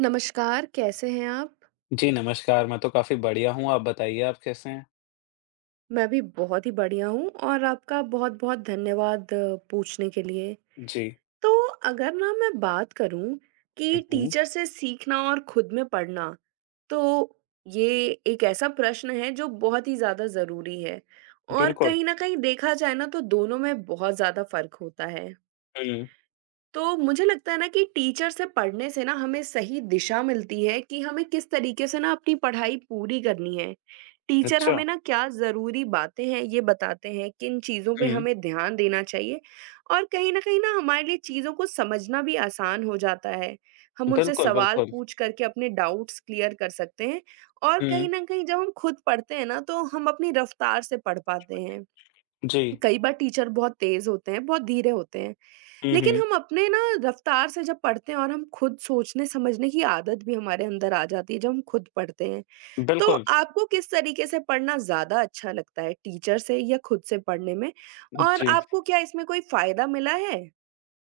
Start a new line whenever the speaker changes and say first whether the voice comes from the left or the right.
right: नमस्कार, कैसे हैं आप?
left: जी, नमस्कार। मैं तो काफ़ी बढ़िया हूँ, आप बताइए आप कैसे हैं?
right: मैं भी बहुत ही बढ़िया हूँ और आपका बहुत-बहुत धन्यवाद पूछने के लिए।
left: जी।
right: तो अगर ना मैं बात करूँ कि
left: हुँ, हुँ।
right: टीचर से सीखना और खुद में पढ़ना, तो ये एक ऐसा प्रश्न है जो बहुत ही ज़्यादा ज़रूरी है और
left: बिल्कुल।
right: कहीं न कहीं देखा जाए ना तो दोनों में बहुत ज़्यादा फ़र्क होता है।
left: हुँ।
right: तो मुझे लगता है ना कि टीचर से पढ़ने से ना हमें सही दिशा मिलती है कि हमें किस तरीके से ना अपनी पढ़ाई पूरी करनी है। टीचर
left: अच्छा।
right: हमें ना क्या ज़रूरी बातें हैं ये बताते हैं, किन चीज़ों पे
left: हुँ।
right: हमें ध्यान देना चाहिए और कहीं न कहीं ना हमारे लिए चीज़ों को समझना भी आसान हो जाता है। हम उनसे
left: बिल्कुल,
right: सवाल
left: बिल्कुल।
right: पूछ करके अपने डाउट्स क्लियर कर सकते हैं और कहीं
left: हुँ।
right: न कहीं जब हम खुद पढ़ते हैं ना तो हम अपनी रफ़्तार से पढ़ पाते हैं।
left: जी।
right: कई बार टीचर बहुत तेज़ होते हैं, बहुत धीरे होते हैं।
left: हुँ,
right: लेकिन
left: हुँ।
right: हम अपने ना रफ्तार से जब पढ़ते हैं और हम खुद सोचने-समझने की आदत भी हमारे अंदर आ जाती है जब हम खुद पढ़ते हैं। तो
left: बिल्कुल।
right: आपको किस तरीके से पढ़ना ज़्यादा अच्छा लगता है टीचर से या खुद से पढ़ने में? और
left: जी।
right: आपको क्या इसमें कोई फ़ायदा मिला है?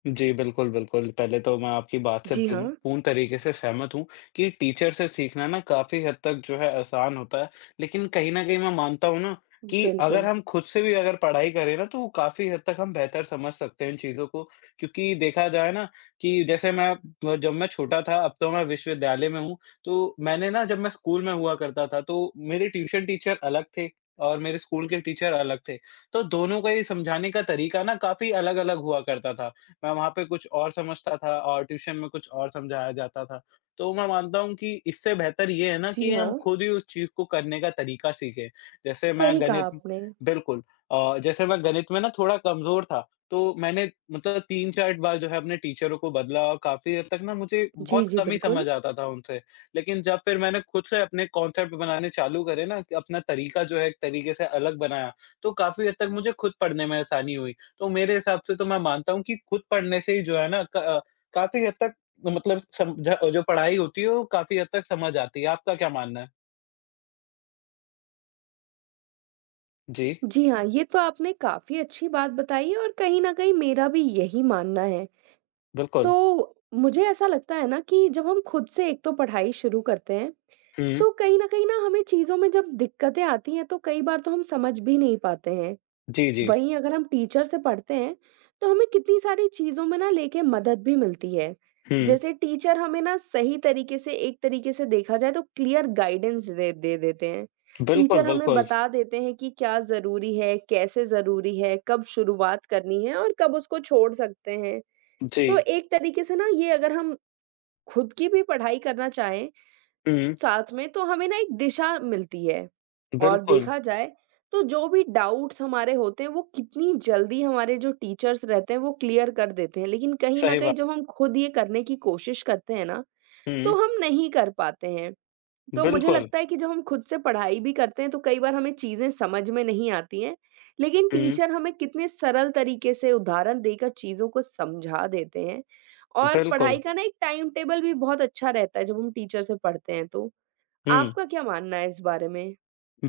left: जी, बिल्कुल, बिल्कुल। पहले तो मैं आपकी बात से
right: जी
left: बिल
right: हाँ,
left: पूर्ण तरीके से सहमत हूँ कि टीचर से सीखना ना काफ़ी हद तक जो है आसान होता है। लेकिन कहीं न कहीं मैं मानता हूँ ना कि अगर
right: बिल्कुल।
left: हम खुद से भी अगर पढ़ाई करें ना, तो काफ़ी हद तक हम बेहतर समझ सकते हैं इन चीज़ों को। क्योंकि देखा जाए ना कि जैसे मैं ब जब मैं छोटा था, अब तो मैं विश्वविद्यालय में हूँ, तो मैंने ना जब मैं स्कूल में हुआ करता था, तो मेरे ट्यूशन टीचर अलग थे और मेरे स्कूल के टीचर अलग थे। तो दोनों का ही समझाने का तरीका ना काफ़ी अलग-अलग हुआ करता था। मैं वहाँ पे कुछ और समझता था और ट्यूशन में कुछ और समझाया जाता था। तो मैं मानता हूँ कि इससे बेहतर ये है ना
right: जी
left: कि
right: हाँ,
left: हम खुद ही उस चीज़ को करने का तरीका सीखें। जैसे मैं
right: सही कहा
left: गणित
right: आपने।
left: बिल्कुल। जैसे मैं गणित में ना थोड़ा कमज़ोर था, तो मैंने मतलब 3-4 बार जो है अपने टीचरों को बदला और काफ़ी हद तक ना मुझे
right: जी,
left: बहुत
right: जी,
left: कम ही
right: बिल्कुल।
left: समझ आता था उनसे। लेकिन जब फिर मैंने खुद से अपने कॉन्सेप्ट बनाने चालू करे ना, कि अपना तरीका जो है एक तरीके से अलग बनाया, तो काफ़ी हद तक मुझे खुद पढ़ने में आसानी हुई। तो मेरे हिसाब से तो मैं मानता हूँ कि खुद पढ़ने से ही जो है ना काफ़ी हद तक मतलब समझा जो पढ़ाई होती है वो काफ़ी हद तक समझ आती है। आपका क्या मानना है? जी,
right: जी हाँ, ये तो आपने काफ़ी अच्छी बात बताई है और कहीं न कहीं मेरा भी यही मानना है।
left: बिल्कुल।
right: तो मुझे ऐसा लगता है ना कि जब हम खुद से एक तो पढ़ाई शुरू करते हैं,
left: हुँ।
right: तो कहीं न कहीं ना हमें चीज़ों में जब दिक्कतें आती हैं, तो कई बार तो हम समझ भी नहीं पाते हैं।
left: जी, जी।
right: वहीं अगर हम टीचर से पढ़ते हैं, तो हमें कितनी सारी चीज़ों में ना लेके मदद भी मिलती है।
left: हुँ।
right: जैसे टीचर हमें ना सही तरीके से एक तरीके से देखा जाए तो क्लियर गाइडेंस दे दे देते हैं।
left: बिल्कुल,
right: टीचर हमें
left: बिल्कुल।
right: बता देते हैं कि क्या ज़रूरी है, कैसे ज़रूरी है, कब शुरुआत करनी है और कब उसको छोड़ सकते हैं।
left: जी।
right: तो एक तरीके से ना ये अगर हम खुद की भी पढ़ाई करना चाहें
left: हुँ,
right: साथ में तो हमें ना एक दिशा मिलती है। और
left: बिल्कुल।
right: देखा जाए तो जो भी डाउट्स हमारे होते हैं वो कितनी जल्दी हमारे जो टीचर्स रहते हैं वो क्लियर कर देते हैं। लेकिन कहीं न
left: सही
right: कहीं
left: बात।
right: जब हम खुद ये करने की कोशिश करते हैं ना, तो
left: हुँ,
right: हम नहीं कर पाते हैं। तो मुझे
left: बिल्कुल।
right: लगता है कि जब हम खुद से पढ़ाई भी करते हैं तो कई बार हमें चीज़ें समझ में नहीं आती हैं, लेकिन
left: हुँ,
right: टीचर हमें कितने सरल तरीके से उदाहरण देकर चीज़ों को समझा देते हैं और पढ़ाई
left: बिल्कुल।
right: का ना एक टाइम टेबल भी बहुत अच्छा रहता है जब हम टीचर से पढ़ते हैं तो।
left: हुँ।
right: आपका क्या मानना है इस बारे में?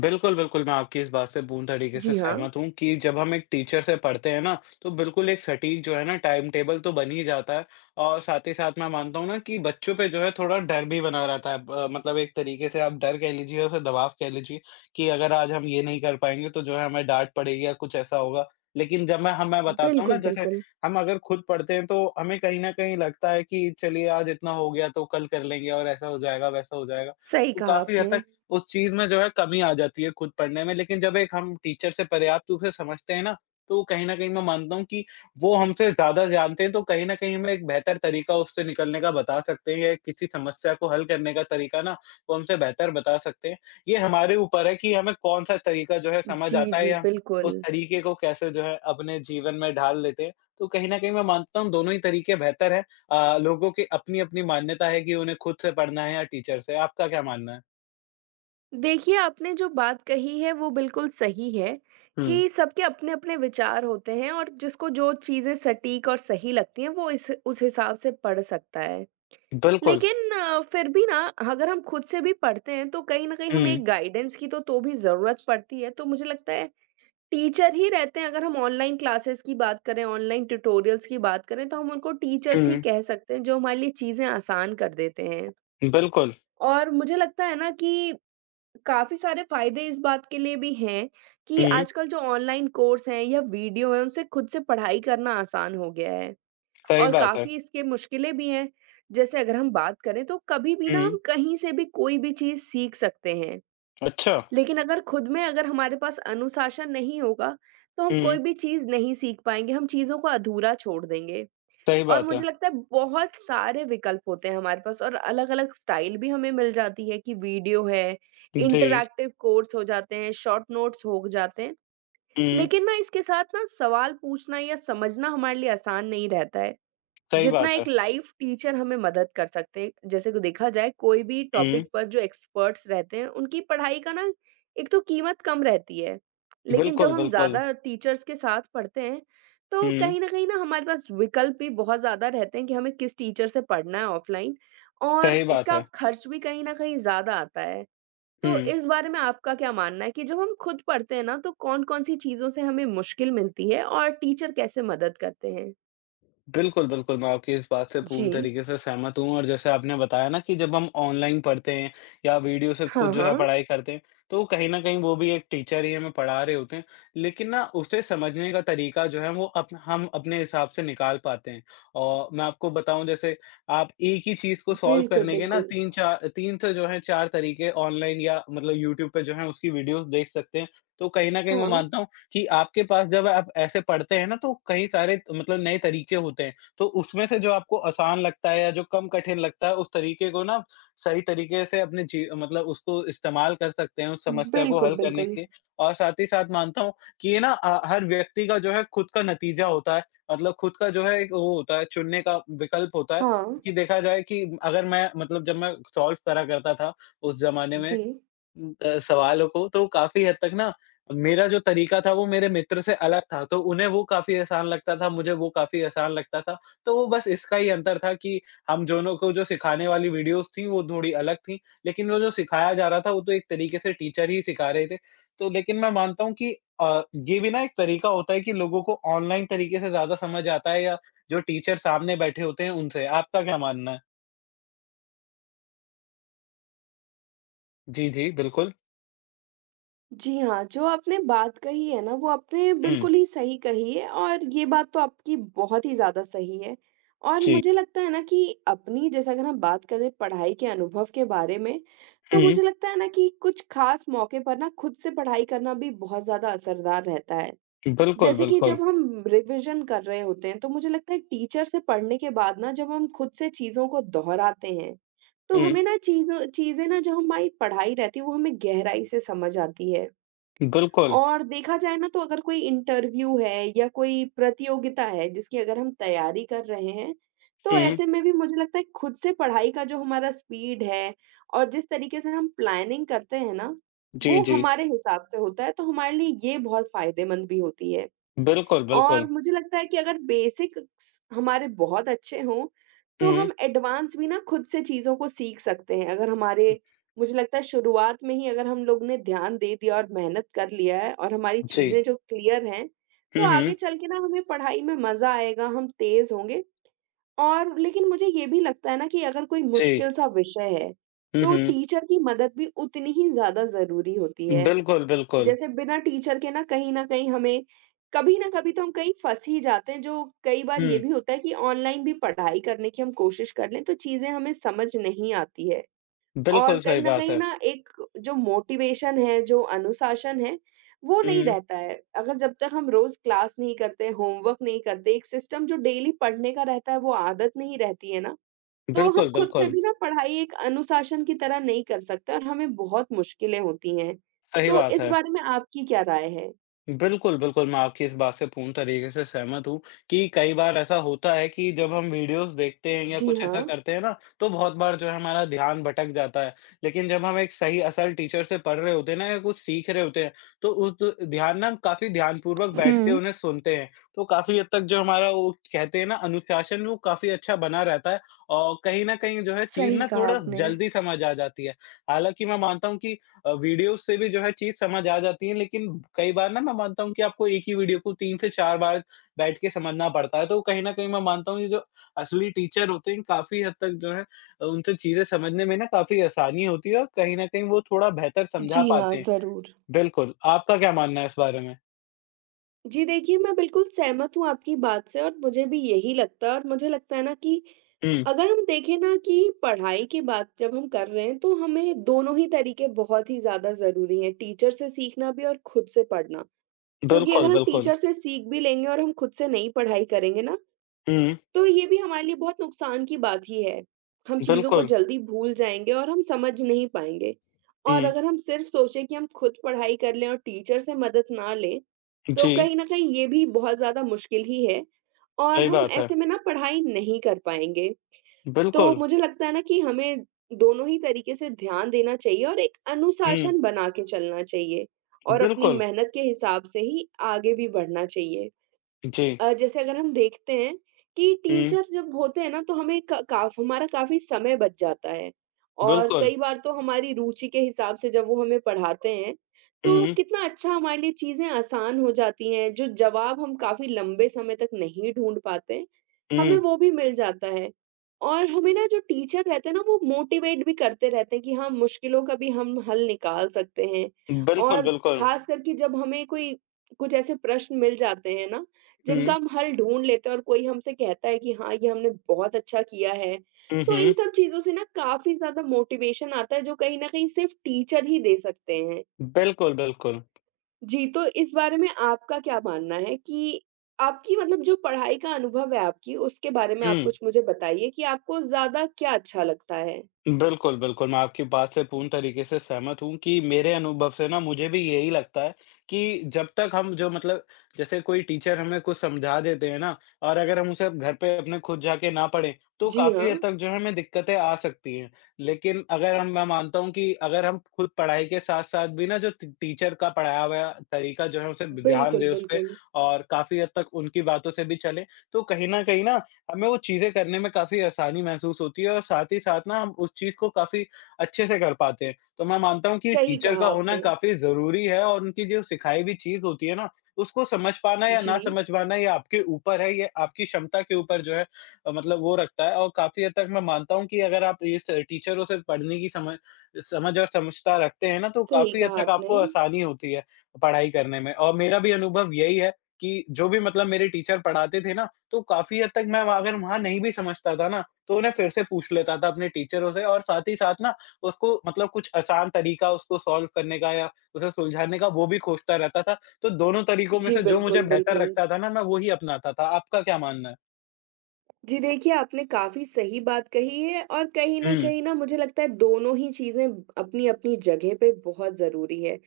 left: बिल्कुल, बिल्कुल, मैं आपकी इस बात से पूर्ण तरीके से
right: जी हाँ,
left: सहमत हूँ कि जब हम एक टीचर से पढ़ते हैं ना, तो बिल्कुल एक सटीक जो है ना टाइम टेबल तो बन ही जाता है और साथ ही साथ मैं मानता हूँ ना कि बच्चों पे जो है थोड़ा डर भी बना रहता है। ब मतलब एक तरीके से आप डर कह लीजिए या उसे दबाव कह लीजिए कि अगर आज हम ये नहीं कर पाएँगे तो जो है हमें डाँट पड़ेगी या कुछ ऐसा होगा। लेकिन जब मैं बताता हूँ ना
right: बिल्कुल,
left: जैसे
right: बिल्कुल।
left: हम अगर खुद पढ़ते हैं तो हमें कहीं न कहीं लगता है कि चलिए आज इतना हो गया तो कल कर लेंगे और ऐसा हो जाएगा, वैसा हो जाएगा।
right: सही
left: तो
right: कहा
left: काफ़ी हद
right: आपने।
left: तक उस चीज़ में जो है कमी आ जाती है खुद पढ़ने में, लेकिन जब एक हम टीचर से पर्याप्त रूप से समझते हैं ना, तो वो कहीं न कहीं मैं मानता हूँ कि वो हमसे ज़्यादा जानते हैं, तो कहीं न कहीं हमें एक बेहतर तरीका उससे निकलने का बता सकते हैं या किसी समस्या को हल करने का तरीका ना, वो हमसे बेहतर बता सकते हैं। ये हमारे ऊपर है कि हमें कौन-सा तरीका जो है समझ
right: जी,
left: आता है
right: जी,
left: या हम
right: बिल्कुल।
left: उस तरीके को कैसे जो है अपने जीवन में ढाल लेते हैं। तो कहीं न कहीं मैं मानता हूँ दोनों ही तरीके बेहतर हैं। लोगों की अपनी-अपनी मान्यता है कि उन्हें खुद से पढ़ना है या टीचर से। आपका क्या मानना है?
right: देखिए, आपने जो बात कही है वो बिल्कुल सही है,
left: हुँ।
right: कि सबके अपने-अपने विचार होते हैं और जिसको जो चीज़ें सटीक और सही लगती हैं वो इस उस हिसाब से पढ़ सकता है।
left: बिल्कुल।
right: लेकिन फिर भी ना अगर हम खुद से भी पढ़ते हैं तो कहीं न कहीं हमें
left: हुँ,
right: एक गाइडेंस की तो भी ज़रूरत पड़ती है। तो मुझे लगता है टीचर ही रहते हैं अगर हम ऑनलाइन क्लासेस की बात करें, ऑनलाइन ट्यूटोरियल्स की बात करें तो हम उनको टीचर्स ही
left: हुँ,
right: कह सकते हैं जो हमारे लिए चीज़ें आसान कर देते हैं।
left: बिल्कुल।
right: और मुझे लगता है ना कि काफ़ी सारे फ़ायदे इस बात के लिए भी हैं कि
left: हुँ,
right: आजकल जो ऑनलाइन कोर्स हैं या वीडियो हैं, उनसे खुद से पढ़ाई करना आसान हो गया है
left: सही
right: और
left: बात है।
right: काफ़ी इसके मुश्किलें भी हैं। जैसे अगर हम बात करें तो कभी भी ना
left: हुँ,
right: हम कहीं से भी कोई भी चीज़ सीख सकते हैं।
left: अच्छा।
right: लेकिन अगर खुद में अगर हमारे पास अनुशासन नहीं होगा, तो हम कोई
left: हुँ,
right: भी चीज़ नहीं सीख पाएँगे, हम चीज़ों को अधूरा छोड़ देंगे।
left: सही
right: और
left: बात
right: मुझे
left: है।
right: लगता है बहुत सारे विकल्प होते हैं हमारे पास और अलग-अलग स्टाइल भी हमें मिल जाती है कि वीडियो है,
left: जी।
right: इंटरैक्टिव कोर्स हो जाते हैं, शॉर्ट नोट्स हो जाते हैं।
left: हुँ,
right: लेकिन ना इसके साथ ना सवाल पूछना या समझना हमारे लिए आसान नहीं रहता है।
left: सही
right: जितना
left: बात है।
right: एक लाइफ टीचर हमें मदद कर सकते हैं जैसे कि देखा जाए कोई भी
left: हुँ,
right: टॉपिक पर जो एक्सपर्ट्स रहते हैं उनकी पढ़ाई का ना एक तो कीमत कम रहती है लेकिन जब
left: बिल्कुल,
right: हम
left: बिल्कुल।
right: ज़्यादा टीचर्स के साथ पढ़ते हैं तो
left: हुँ,
right: कहीं न कहीं ना हमारे पास विकल्प भी बहुत ज़्यादा रहते हैं कि हमें किस टीचर से पढ़ना है ऑफ़लाइन और
left: सही बात
right: इसका
left: है।
right: खर्च भी कहीं न कहीं ज़्यादा आता है। तो
left: हुँ।
right: इस बारे में आपका क्या मानना है कि जब हम खुद पढ़ते हैं ना तो कौन-कौन सी चीज़ों से हमें मुश्किल मिलती है और टीचर कैसे मदद करते हैं?
left: बिल्कुल, बिल्कुल, मैं आपकी इस बात से
right: जी।
left: पूर्ण तरीके से सहमत हूँ और जैसे आपने बताया ना कि जब हम ऑनलाइन पढ़ते हैं या वीडियो से
right: हाँ,
left: खुद जो है
right: हाँ।
left: पढ़ाई करते हैं, तो कहीं न कहीं वो भी एक टीचर ही हमें पढ़ा रहे होते हैं, लेकिन ना उसे समझने का तरीका जो है वो अप हम अपने हिसाब से निकाल पाते हैं। और मैं आपको बताऊँ जैसे आप एक ही चीज़ को सॉल्व
right: बिल्कुल,
left: करने के ना
right: बिल्कुल।
left: 3-4 3 से जो है 4 तरीके ऑनलाइन या मतलब यूट्यूब पे जो है उसकी वीडियोज़ देख सकते हैं, तो कहीं न कहीं मैं
right: हाँ।
left: मानता हूँ कि आपके पास जब आप ऐसे पढ़ते हैं ना तो कई सारे मतलब नए तरीके होते हैं, तो उसमें से जो आपको आसान लगता है या जो कम कठिन लगता है उस तरीके को ना सही तरीके से अपने जी मतलब उसको इस्तेमाल कर सकते हैं उस समस्या को
right: बिल्कुल,
left: हल करने
right: बिल्कुल।
left: के लिए। और साथ ही साथ मानता हूँ कि ये ना हर व्यक्ति का जो है खुद का नतीजा होता है, मतलब खुद का जो है एक वो होता है चुनने का विकल्प होता है,
right: हाँ।
left: क्योंकि देखा जाए कि अगर मैं मतलब जब मैं सॉल्व करा करता था उस ज़माने
right: जी।
left: में सवालों को तो काफ़ी हद तक ना मेरा जो तरीका था वो मेरे मित्र से अलग था, तो उन्हें वो काफ़ी आसान लगता था, मुझे वो काफ़ी आसान लगता था। तो वो बस इसका ही अंतर था कि हम दोनों को जो सिखाने वाली वीडियोज़ थी वो थोड़ी अलग थी, लेकिन वो जो सिखाया जा रहा था वो तो एक तरीके से टीचर ही सिखा रहे थे। तो लेकिन मैं मानता हूँ कि ये भी ना एक तरीका होता है कि लोगों को ऑनलाइन तरीके से ज़्यादा समझ आता है या जो टीचर सामने बैठे होते हैं उनसे। आपका क्या मानना है? जी, जी, बिल्कुल।
right: जी हाँ, जो आपने बात कही है ना, वो आपने
left: हुँ,
right: बिल्कुल ही सही कही है और ये बात तो आपकी बहुत ही ज़्यादा सही है। और
left: जी।
right: मुझे लगता है ना कि अपनी जैसे अगर हम बात करें पढ़ाई के अनुभव के बारे में, तो
left: हुँ,
right: मुझे लगता है ना कि कुछ ख़ास मौके पर ना खुद से पढ़ाई करना भी बहुत ज़्यादा असरदार रहता है।
left: बिल्कुल,
right: जैसे कि
left: बिल्कुल।
right: जब हम रिविज़न कर रहे होते हैं, तो मुझे लगता है टीचर से पढ़ने के बाद ना जब हम खुद से चीज़ों को दोहराते हैं, तो
left: हुँ।
right: हमें ना चीज़ों चीज़ें ना जो हमारी पढ़ाई रहती है, वो हमें गहराई से समझ आती है।
left: बिल्कुल।
right: और देखा जाए ना तो अगर कोई इंटरव्यू है या कोई प्रतियोगिता है, जिसकी अगर हम तैयारी कर रहे हैं, तो
left: हुँ,
right: ऐसे में भी मुझे लगता है खुद से पढ़ाई का जो हमारा स्पीड है और जिस तरीके से हम प्लानिंग करते हैं ना,
left: जी,
right: वो
left: जी।
right: हमारे हिसाब से होता है, तो हमारे लिए ये बहुत फ़ायदेमंद भी होती है।
left: बिल्कुल,
right: और
left: बिल्कुल।
right: मुझे लगता है कि अगर बेसिक्स हमारे बहुत अच्छे हों, तो
left: हुँ,
right: हम एडवांस भी ना खुद से चीज़ों को सीख सकते हैं। अगर हमारे मुझे लगता है शुरुआत में ही अगर हम लोग ने ध्यान दे दिया और मेहनत कर लिया है और हमारी
left: जी।
right: चीज़ें जो क्लियर हैं, तो
left: हुँ,
right: आगे
left: हुँ,
right: चल के ना हमें पढ़ाई में मज़ा आएगा, हम तेज़ होंगे और लेकिन मुझे ये भी लगता है ना कि अगर कोई
left: जी।
right: मुश्किल सा विषय है,
left: हुँ,
right: तो
left: हुँ।
right: टीचर की मदद भी उतनी ही ज़्यादा ज़रूरी होती है।
left: बिल्कुल, बिल्कुल।
right: जैसे बिना टीचर के ना कहीं न कहीं हमें कभी ना कभी तो हम कहीं फँस ही जाते हैं, जो कई बार ये
left: हुँ,
right: भी होता है कि ऑनलाइन भी पढ़ाई करने की हम कोशिश कर लें, तो चीज़ें हमें समझ नहीं आती है। और
left: बिल्कुल सही
right: कहीं न
left: बात
right: कहीं
left: है।
right: ना एक जो मोटिवेशन है, जो अनुशासन है, वो नहीं
left: हुँ,
right: रहता है। अगर जब तक हम रोज़ क्लास नहीं करते, होमवर्क नहीं करते, एक सिस्टम जो डेली पढ़ने का रहता है, वो आदत नहीं रहती है ना, तो हम
left: बिल्कुल,
right: खुद से
left: बिल्कुल।
right: भी ना पढ़ाई एक अनुशासन की तरह नहीं कर सकते और हमें बहुत मुश्किलें होती हैं।
left: सही
right: तो
left: बात
right: इस
left: है।
right: बारे में आपकी क्या राय है?
left: बिल्कुल, बिल्कुल, मैं आपकी इस बात से पूर्ण तरीके से सहमत हूँ कि कई बार ऐसा होता है कि जब हम वीडियोज़ देखते हैं या
right: जी
left: कुछ
right: हाँ।
left: ऐसा करते हैं ना, तो बहुत बार जो है हमारा ध्यान भटक जाता है। लेकिन जब हम एक सही असल टीचर से पढ़ रहे होते हैं ना या कुछ सीख रहे होते हैं, तो उस द ध्यान ना हम काफ़ी ध्यानपूर्वक बैठ के
right: हुँ,
left: उन्हें सुनते हैं। तो काफ़ी हद तक जो हमारा वो कहते हैं ना अनुशासन वो काफ़ी अच्छा बना रहता है और कहीं न कहीं जो है चीज़
right: सही
left: ना
right: कहा
left: थोड़ा
right: आपने।
left: जल्दी समझ आ जाती है। हालाँकि मैं मानता हूँ कि वीडियो से भी जो है चीज़ समझ आ जाती है, लेकिन कई बार ना मैं मानता हूँ कि आपको एक ही वीडियो को 3 से 4 बार बैठ के समझना पड़ता है, तो कहीं न कहीं मैं मानता हूँ ये जो असली टीचर होते हैं, काफ़ी हद तक जो है उनसे चीज़ें समझने में ना काफ़ी आसानी होती है और कहीं न कहीं वो थोड़ा बेहतर समझा
right: जी हाँ,
left: पाते हैं।
right: ज़रूर।
left: बिल्कुल, आपका क्या मानना है इस बारे में?
right: जी देखिए, मैं बिल्कुल सहमत हूँ आपकी बात से और मुझे भी यही लगता है और मुझे लगता है ना कि
left: हुँ,
right: अगर हम देखें ना कि पढ़ाई की बात जब हम कर रहे हैं, तो हमें दोनों ही तरीके बहुत ही ज़्यादा ज़रूरी हैं, टीचर से सीखना भी और खुद से पढ़ना। क्योंकि अगर
left: बिल्कुल,
right: हम
left: बिल्कुल।
right: टीचर से सीख भी लेंगे और हम खुद से नहीं पढ़ाई करेंगे ना
left: हुँ,
right: तो ये भी हमारे लिए बहुत नुकसान की बात ही है। हम चीज़ों को
left: बिल्कुल।
right: जल्दी भूल जाएँगे और हम समझ नहीं पाएँगे। और
left: हुँ,
right: अगर हम सिर्फ़ सोचें कि हम खुद पढ़ाई कर लें और टीचर से मदद ना लें, तो
left: जी,
right: कहीं न कहीं ये भी बहुत ज़्यादा मुश्किल ही है और
left: सही
right: हम
left: बात है।
right: ऐसे में ना पढ़ाई नहीं कर पाएँगे। तो
left: बिल्कुल।
right: मुझे लगता है ना कि हमें दोनों ही तरीके से ध्यान देना चाहिए और एक
left: हुँ,
right: अनुशासन बना के चलना चाहिए और अपनी
left: बिल्कुल।
right: मेहनत के हिसाब से ही आगे भी बढ़ना चाहिए।
left: जी।
right: जैसे अगर हम देखते हैं कि
left: हुँ,
right: टीचर जब होते हैं ना तो हमें क काफ़ हमारा काफ़ी समय बच जाता है और
left: बिल्कुल।
right: कई बार तो हमारी रुचि के हिसाब से जब वो हमें पढ़ाते हैं, तो
left: हुँ,
right: कितना अच्छा हमारे लिए चीज़ें आसान हो जाती हैं, जो जवाब हम काफ़ी लंबे समय तक नहीं ढूँढ पाते, हमें
left: हुँ,
right: वो भी मिल जाता है। और हमें ना जो टीचर रहते हैं ना वो मोटिवेट भी करते रहते हैं कि हाँ, मुश्किलों का भी हम हल निकाल सकते हैं
left: बिल्कुल,
right: और
left: बिल्कुल।
right: ख़ास करके जब हमें कोई कुछ ऐसे प्रश्न मिल जाते हैं ना, जिनका
left: हुँ।
right: हम हल ढूँढ लेते हैं और कोई हमसे कहता है कि हाँ, ये हमने बहुत अच्छा किया है।
left: हुँ,
right: तो इन
left: हुँ।
right: सब चीज़ों से ना काफ़ी ज़्यादा मोटिवेशन आता है जो कहीं न कहीं सिर्फ़ टीचर ही दे सकते हैं।
left: बिल्कुल, बिल्कुल।
right: जी, तो इस बारे में आपका क्या मानना है कि आपकी मतलब जो पढ़ाई का अनुभव है आपकी उसके बारे में आप
left: हुँ,
right: कुछ मुझे बताइए कि आपको ज़्यादा क्या अच्छा लगता है?
left: बिल्कुल, बिल्कुल, मैं आपकी बात से पूर्ण तरीके से सहमत हूँ कि मेरे अनुभव से ना मुझे भी यही लगता है कि जब तक हम जो मतलब जैसे कोई टीचर हमें कुछ समझा देते हैं ना और अगर हम उसे घर पे अपने खुद जाके ना पढ़ें, तो
right: जी हाँ।
left: काफ़ी हद तक जो है हमें दिक्कतें आ सकती हैं। लेकिन अगर हम मैं मानता हूँ कि अगर हम खुद पढ़ाई के साथ-साथ भी ना जो टी टीचर का पढ़ाया हुआ तरीका जो है उसे ध्यान
right: बिल्कुल,
left: दें उसपे
right: बिल्कुल।
left: और काफ़ी हद तक उनकी बातों से भी चलें, तो कहीं न कहीं ना हमें वो चीज़ें करने में काफ़ी आसानी महसूस होती है और साथ ही साथ ना हम उस चीज़ को काफ़ी अच्छे से कर पाते हैं। तो मैं मानता हूँ कि
right: सही
left: टीचर
right: कहा
left: का होना
right: आपने।
left: काफ़ी ज़रूरी है और उनकी जो सिखाई हुई चीज़ होती है ना, उसको समझ पाना या
right: जी,
left: ना समझ पाना ये आपके ऊपर है, ये आपकी क्षमता के ऊपर जो है मतलब वो रखता है और काफ़ी हद तक मैं मानता हूँ कि अगर आप इस टीचरों से पढ़ने की समझ समझ और समझता रखते हैं ना, तो
right: सही
left: काफ़ी हद
right: कहा
left: तक
right: आपने।
left: आपको आसानी होती है पढ़ाई करने में। और मेरा भी अनुभव यही है कि जो भी मतलब मेरे टीचर पढ़ाते थे ना, तो काफ़ी हद तक मैं वहाँ अगर वहाँ नहीं भी समझता था ना, तो उन्हें फिर से पूछ लेता था अपने टीचरों से और साथ ही साथ ना उसको मतलब कुछ आसान तरीका उसको सॉल्व करने का या उसे सुलझाने का वो भी खोजता रहता था। तो दोनों तरीकों में
right: जी,
left: से जो मुझे
right: बिल्कुल,
left: बेहतर
right: बिल्कुल।
left: लगता था ना, मैं वो ही अपनाता था। आपका क्या मानना है?
right: जी देखिए, आपने काफ़ी सही बात कही है और कहीं न
left: हुँ,
right: कहीं ना मुझे लगता है दोनों ही चीज़ें अपनी-अपनी जगह पे बहुत ज़रूरी है।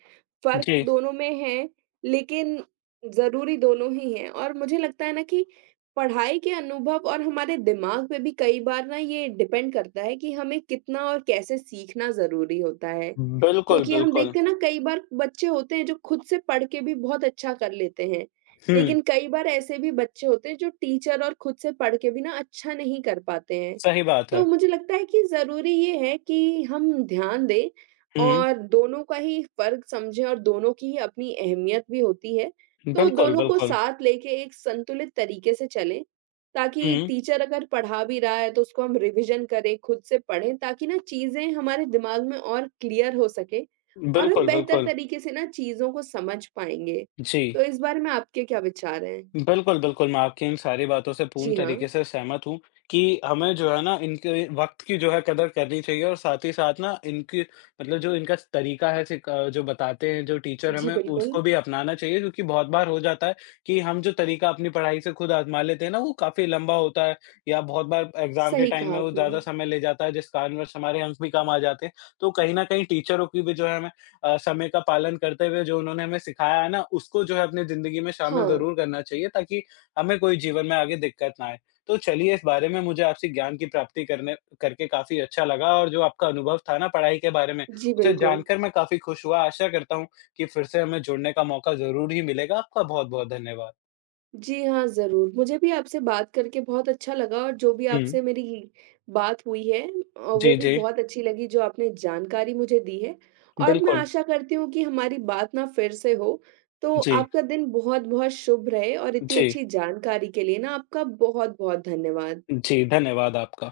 right: फ़र्क
left: जी।
right: दोनों में है, लेकिन ज़रूरी दोनों ही हैं और मुझे लगता है ना कि पढ़ाई के अनुभव और हमारे दिमाग पे भी कई बार ना ये डिपेंड करता है कि हमें कितना और कैसे सीखना ज़रूरी होता है।
left: बिल्कुल,
right: क्योंकि हम
left: बिल्कुल।
right: देखते हैं ना कई बार बच्चे होते हैं जो खुद से पढ़ के भी बहुत अच्छा कर लेते हैं।
left: हुँ,
right: लेकिन कई बार ऐसे भी बच्चे होते हैं जो टीचर और खुद से पढ़ के भी ना अच्छा नहीं कर पाते हैं।
left: सही बात
right: तो
left: है।
right: मुझे लगता है कि ज़रूरी ये है कि हम ध्यान दें
left: हुँ,
right: और दोनों का ही फ़र्क समझें और दोनों की ही अपनी अहमियत भी होती है। तो
left: बिल्कुल,
right: दोनों को
left: बिल्कुल।
right: साथ लेके एक संतुलित तरीके से चलें, ताकि
left: हुँ,
right: टीचर अगर पढ़ा भी रहा है तो उसको हम रिविज़न करें, खुद से पढ़ें ताकि ना चीज़ें हमारे दिमाग में और क्लियर हो सके और हम
left: बिल्कुल,
right: बेहतर
left: बिल्कुल।
right: तरीके से ना चीज़ों को समझ पाएँगे। तो
left: जी।
right: इस बारे में आपके क्या विचार हैं?
left: बिल्कुल, बिल्कुल, मैं आपकी इन सारी बातों से पूर्ण
right: जी हाँ।
left: तरीके से सहमत हूँ कि हमें जो है ना इनके वक़्त की जो है कदर करनी चाहिए और साथ ही साथ ना इनकी मतलब जो इनका तरीका है जो बताते हैं जो टीचर
right: जी,
left: हमें
right: बिल्कुल।
left: उसको भी अपनाना चाहिए क्योंकि बहुत बार हो जाता है कि हम जो तरीका अपनी पढ़ाई से खुद आज़मा लेते हैं ना वो काफ़ी लंबा होता है या बहुत बार एग्ज़ाम के
right: सही
left: टाइम
right: कहा
left: में वो
right: आपने।
left: ज़्यादा समय ले जाता है जिस कारणवश हमारे अंक भी कम आ जाते हैं। तो कहीं न कहीं टीचरों की भी जो है हमें समय का पालन करते हुए जो उन्होंने हमें सिखाया है ना, उसको जो है अपनी ज़िंदगी में शामिल
right: हाँ।
left: ज़रूर करना चाहिए ताकि हमें कोई जीवन में आगे दिक्कत ना आए। तो चलिए इस बारे में मुझे आपसे ज्ञान की प्राप्ति करने करके काफ़ी अच्छा लगा और जो आपका अनुभव था ना पढ़ाई के बारे में,
right: जी,
left: उसे
right: बिल्कुल।
left: जानकर मैं काफ़ी खुश हुआ। आशा करता हूँ कि फिर से हमें जुड़ने का मौका ज़रूर ही मिलेगा। आपका बहुत-बहुत धन्यवाद।
right: जी हाँ, ज़रूर। मुझे भी आपसे बात करके बहुत अच्छा लगा और जो भी
left: हुँ।
right: आपसे मेरी बात हुई है वो
left: जी,
right: भी
left: जी।
right: बहुत अच्छी लगी जो आपने जानकारी मुझे दी है और मैं
left: बिल्कुल।
right: आशा करती हूँ कि हमारी बात ना फिर से हो। तो
left: जी,
right: आपका दिन बहुत-बहुत शुभ रहे और इतनी
left: जी,
right: अच्छी जानकारी के लिए ना आपका बहुत-बहुत धन्यवाद।
left: जी। धन्यवाद आपका।